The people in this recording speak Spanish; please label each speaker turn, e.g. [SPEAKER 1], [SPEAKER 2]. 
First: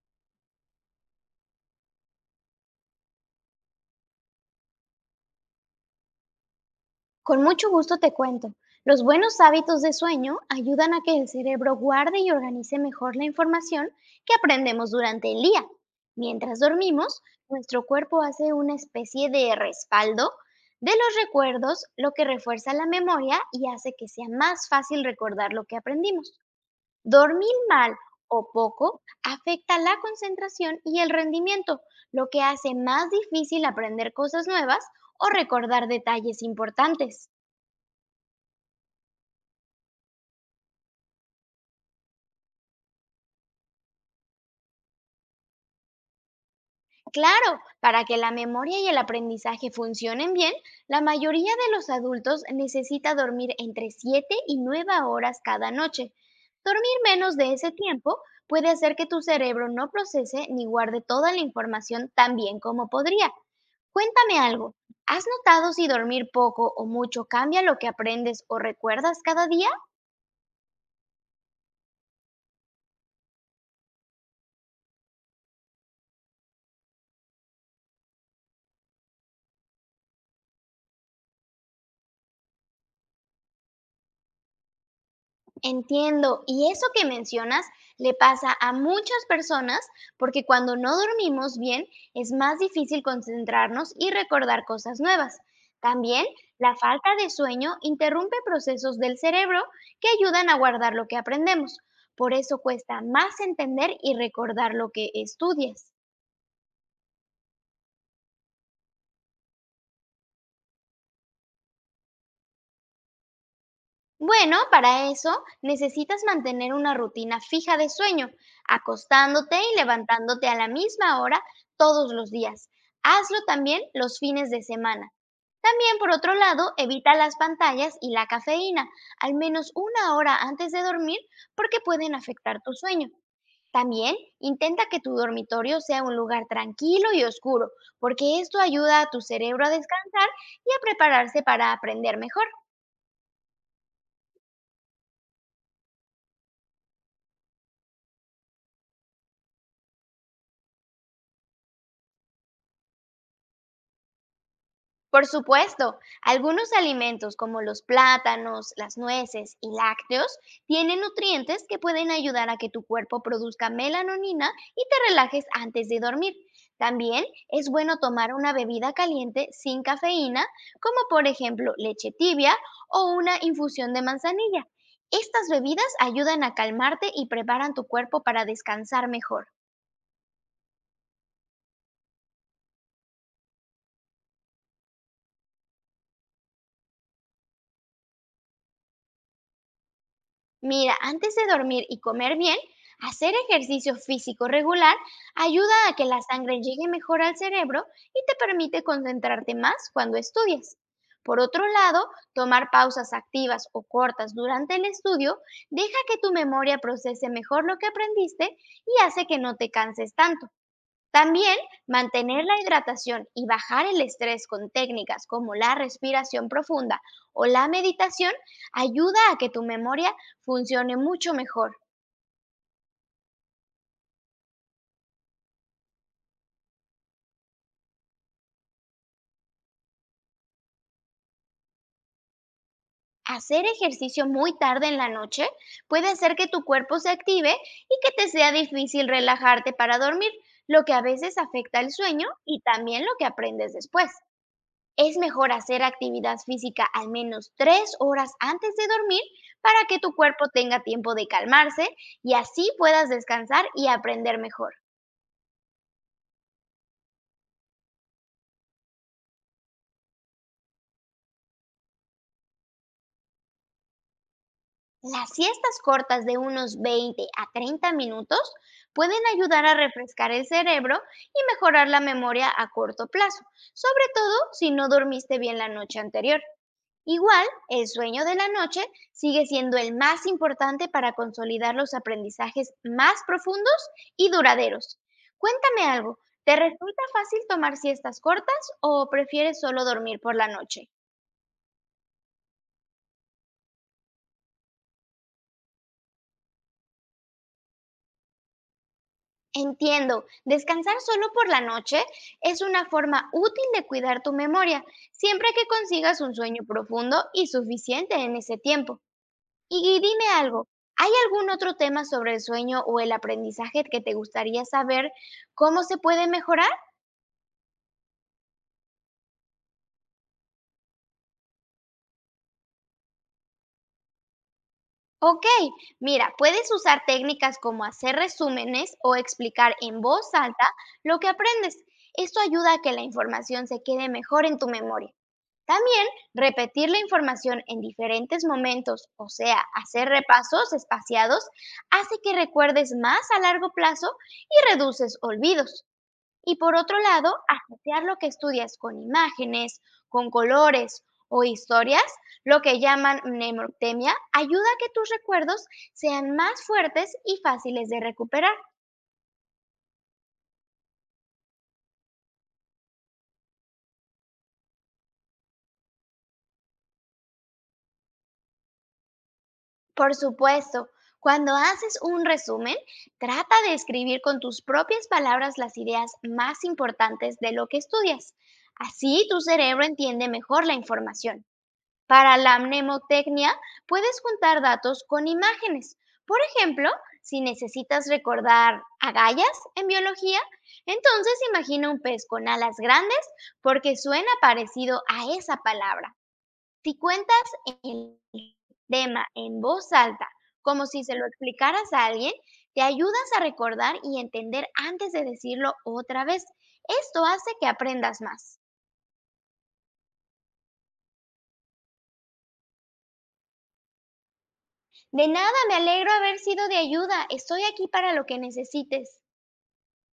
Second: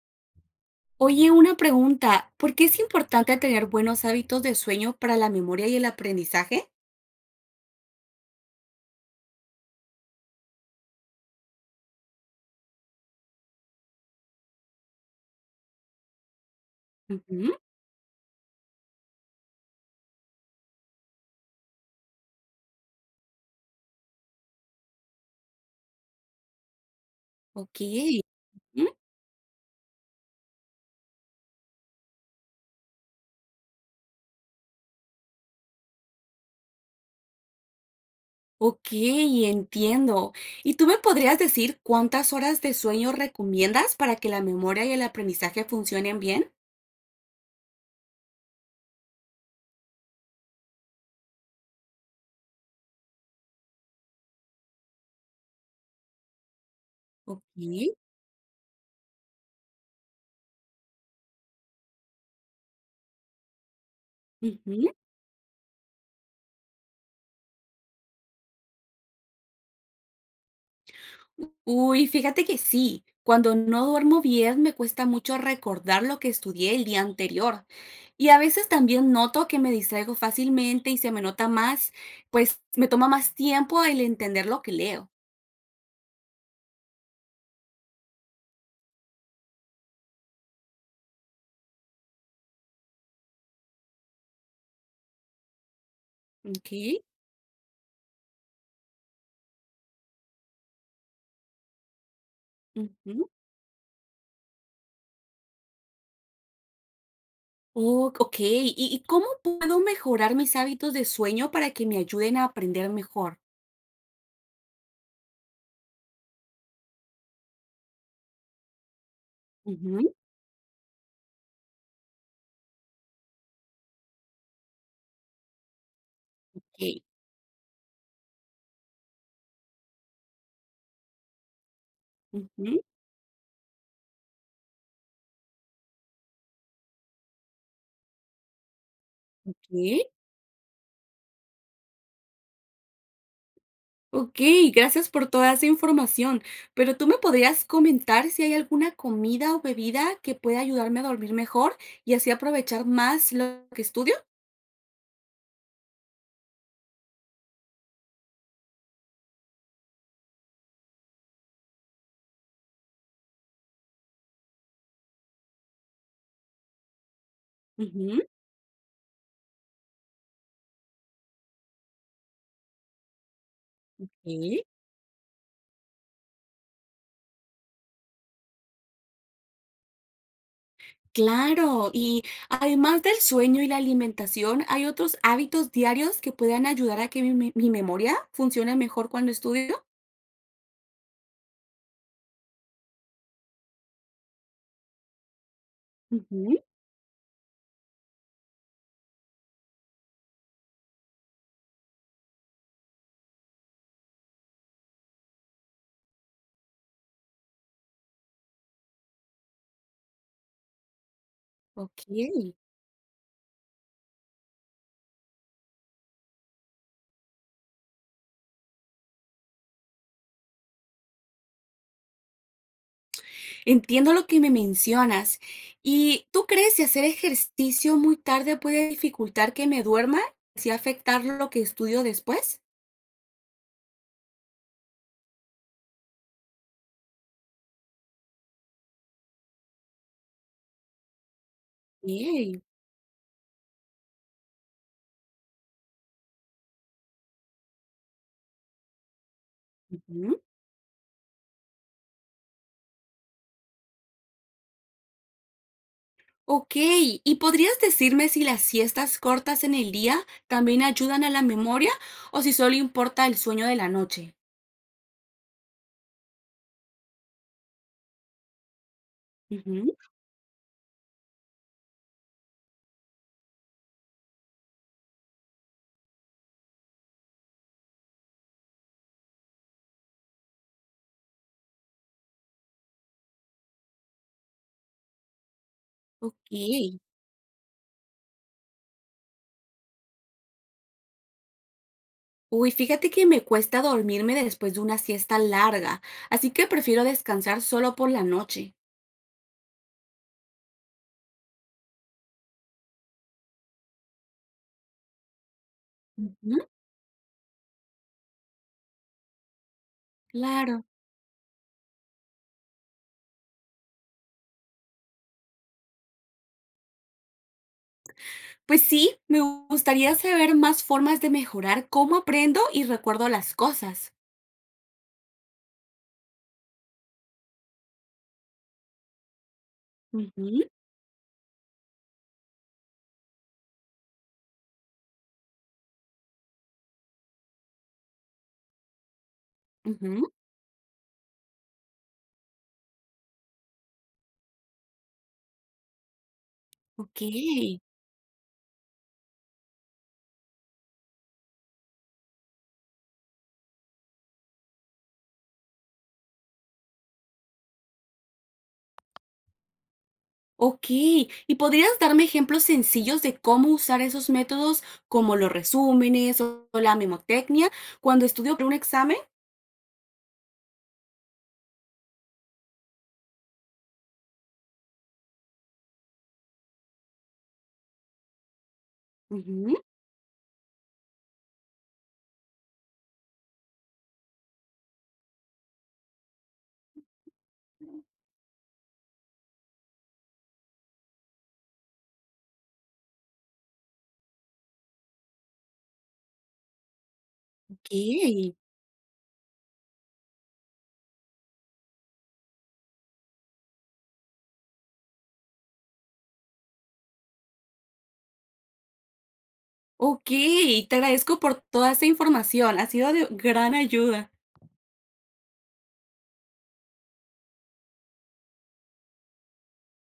[SPEAKER 1] Oye, una pregunta, ¿por qué es importante tener buenos hábitos de sueño para la memoria y el aprendizaje?
[SPEAKER 2] Con mucho gusto te cuento. Los buenos hábitos de sueño ayudan a que el cerebro guarde y organice mejor la información que aprendemos durante el día. Mientras dormimos,
[SPEAKER 1] Ujú.
[SPEAKER 2] nuestro cuerpo hace una especie de respaldo de los recuerdos, lo que refuerza la memoria y hace que sea más fácil recordar lo que aprendimos. Dormir
[SPEAKER 1] Ok.
[SPEAKER 2] mal o
[SPEAKER 1] Ujú.
[SPEAKER 2] poco afecta la concentración y el rendimiento, lo que hace más difícil aprender cosas nuevas o recordar detalles importantes.
[SPEAKER 1] Ok, entiendo. ¿Y tú me podrías decir cuántas horas de sueño recomiendas para que la memoria y el aprendizaje funcionen bien?
[SPEAKER 2] Claro, para que la memoria y el aprendizaje funcionen bien, la mayoría de los adultos necesita dormir entre 7 y 9 horas cada noche. Dormir menos
[SPEAKER 1] Ok.
[SPEAKER 2] de ese tiempo puede hacer que tu cerebro no procese ni guarde toda la información tan bien como podría. Cuéntame algo,
[SPEAKER 1] Ujú.
[SPEAKER 2] ¿has notado si dormir poco o mucho cambia lo que aprendes o recuerdas cada día?
[SPEAKER 1] Uy, fíjate que sí. Cuando no duermo bien, me cuesta mucho recordar lo que estudié el día anterior. Y a veces también noto que me distraigo fácilmente y se me nota más, pues me toma más tiempo el entender lo que leo.
[SPEAKER 2] Entiendo, y eso que mencionas le pasa a muchas personas porque cuando no dormimos bien es más difícil concentrarnos y recordar cosas nuevas. También
[SPEAKER 1] Ok.
[SPEAKER 2] la falta de sueño interrumpe procesos del cerebro que ayudan a guardar lo que aprendemos. Por eso cuesta
[SPEAKER 1] Ujú.
[SPEAKER 2] más entender y recordar lo que estudias.
[SPEAKER 1] Oh, ok. ¿Y cómo puedo mejorar mis hábitos de sueño para que me ayuden a aprender mejor?
[SPEAKER 2] Bueno, para eso necesitas mantener una rutina fija de sueño, acostándote y
[SPEAKER 1] Ujú.
[SPEAKER 2] levantándote a la misma hora todos los días. Hazlo también los fines de semana. También, por otro lado,
[SPEAKER 1] Ok.
[SPEAKER 2] evita las pantallas y la cafeína, al menos una hora antes de dormir, porque pueden afectar tu
[SPEAKER 1] Ujú.
[SPEAKER 2] sueño. También intenta que tu dormitorio sea un lugar tranquilo y oscuro, porque esto ayuda a tu cerebro a
[SPEAKER 1] Ok.
[SPEAKER 2] descansar y a prepararse para aprender mejor.
[SPEAKER 1] Okey, gracias por toda esa información. Pero, ¿tú me podrías comentar si hay alguna comida o bebida que pueda ayudarme a dormir mejor y así aprovechar más lo que estudio?
[SPEAKER 2] Por supuesto, algunos alimentos como los plátanos, las nueces y lácteos tienen nutrientes que pueden ayudar a que tu cuerpo produzca melanonina y te relajes antes de dormir. También es bueno
[SPEAKER 1] Ujú.
[SPEAKER 2] tomar una bebida caliente sin cafeína, como por ejemplo leche tibia o una infusión de
[SPEAKER 1] Sí.
[SPEAKER 2] manzanilla. Estas bebidas ayudan a calmarte y preparan tu cuerpo para descansar mejor.
[SPEAKER 1] Claro, y además del sueño y la alimentación, ¿hay otros hábitos diarios que puedan ayudar a que mi memoria funcione mejor cuando estudio?
[SPEAKER 2] Mira, antes de dormir y comer bien, hacer ejercicio físico regular ayuda a que la sangre
[SPEAKER 1] Ujú.
[SPEAKER 2] llegue mejor al cerebro y te permite concentrarte más cuando estudias. Por otro lado, tomar pausas activas o cortas durante el estudio deja que tu memoria procese mejor lo que aprendiste y hace que no te canses tanto. También mantener
[SPEAKER 1] Okey.
[SPEAKER 2] la hidratación y bajar el estrés con técnicas como la respiración profunda o la meditación ayuda a que tu memoria funcione mucho mejor.
[SPEAKER 1] Entiendo lo que me mencionas. ¿Y tú crees que hacer ejercicio muy tarde puede dificultar que me duerma y así afectar lo que estudio después?
[SPEAKER 2] Hacer ejercicio muy tarde en la noche puede hacer que tu cuerpo se active y que te sea difícil relajarte para dormir, lo que a veces afecta el sueño y
[SPEAKER 1] Ey.
[SPEAKER 2] también lo que aprendes después. Es mejor hacer actividad física al menos 3 horas antes de dormir para que tu
[SPEAKER 1] Ujú.
[SPEAKER 2] cuerpo tenga tiempo de calmarse y así puedas descansar y aprender mejor.
[SPEAKER 1] Ok, ¿y podrías decirme si las siestas cortas en el día también ayudan a la memoria o si solo importa el sueño de la noche?
[SPEAKER 2] Las siestas cortas de unos 20 a 30 minutos pueden ayudar a
[SPEAKER 1] Ujú.
[SPEAKER 2] refrescar el cerebro y mejorar la memoria a corto plazo, sobre todo si no dormiste bien la noche anterior. Igual, el sueño de la noche sigue siendo el más importante para consolidar los aprendizajes más profundos y duraderos. Cuéntame algo, ¿te resulta
[SPEAKER 1] Ok.
[SPEAKER 2] fácil tomar siestas cortas o prefieres solo dormir por la noche?
[SPEAKER 1] Uy, fíjate que me cuesta dormirme después de una siesta larga, así que prefiero descansar solo por la noche.
[SPEAKER 2] Entiendo, descansar solo por la noche es una forma útil de cuidar tu memoria, siempre que consigas un sueño
[SPEAKER 1] Ujú.
[SPEAKER 2] profundo y suficiente en ese tiempo. Y dime algo,
[SPEAKER 1] Claro.
[SPEAKER 2] ¿hay algún otro tema sobre el sueño o el aprendizaje que te gustaría saber cómo se puede mejorar?
[SPEAKER 1] Pues sí, me gustaría saber más formas de mejorar cómo aprendo y recuerdo las cosas.
[SPEAKER 2] Ok, mira, puedes usar técnicas como hacer resúmenes o explicar en voz
[SPEAKER 1] Ujú.
[SPEAKER 2] alta lo que aprendes. Esto ayuda a que la información se quede mejor en tu memoria. También repetir la información en diferentes momentos, o sea, hacer
[SPEAKER 1] Ujú.
[SPEAKER 2] repasos espaciados, hace que recuerdes más a largo plazo y reduces olvidos. Y por otro
[SPEAKER 1] Ok.
[SPEAKER 2] lado, asociar lo que estudias con imágenes, con colores o historias, lo que llaman mnemotecnia, ayuda a que tus recuerdos sean más fuertes y fáciles de recuperar.
[SPEAKER 1] Ok. ¿Y podrías darme ejemplos sencillos de cómo usar esos métodos, como los resúmenes o la memotecnia, cuando estudio para un examen?
[SPEAKER 2] Por supuesto, cuando haces un resumen, trata de escribir con tus propias palabras las ideas más importantes de lo que estudias. Así tu
[SPEAKER 1] Ujú.
[SPEAKER 2] cerebro entiende mejor la información. Para la mnemotecnia, puedes juntar datos con imágenes. Por ejemplo, si necesitas recordar agallas en biología, entonces imagina un pez con alas grandes porque suena parecido a esa palabra. Si cuentas
[SPEAKER 1] Ok.
[SPEAKER 2] el tema en voz alta, como si se lo explicaras a alguien, te ayudas a recordar y entender antes de decirlo otra vez. Esto hace que aprendas más.
[SPEAKER 1] Ok. Te agradezco por toda esa información. Ha sido de gran ayuda.
[SPEAKER 2] De nada, me alegro haber sido de ayuda. Estoy aquí para lo que necesites.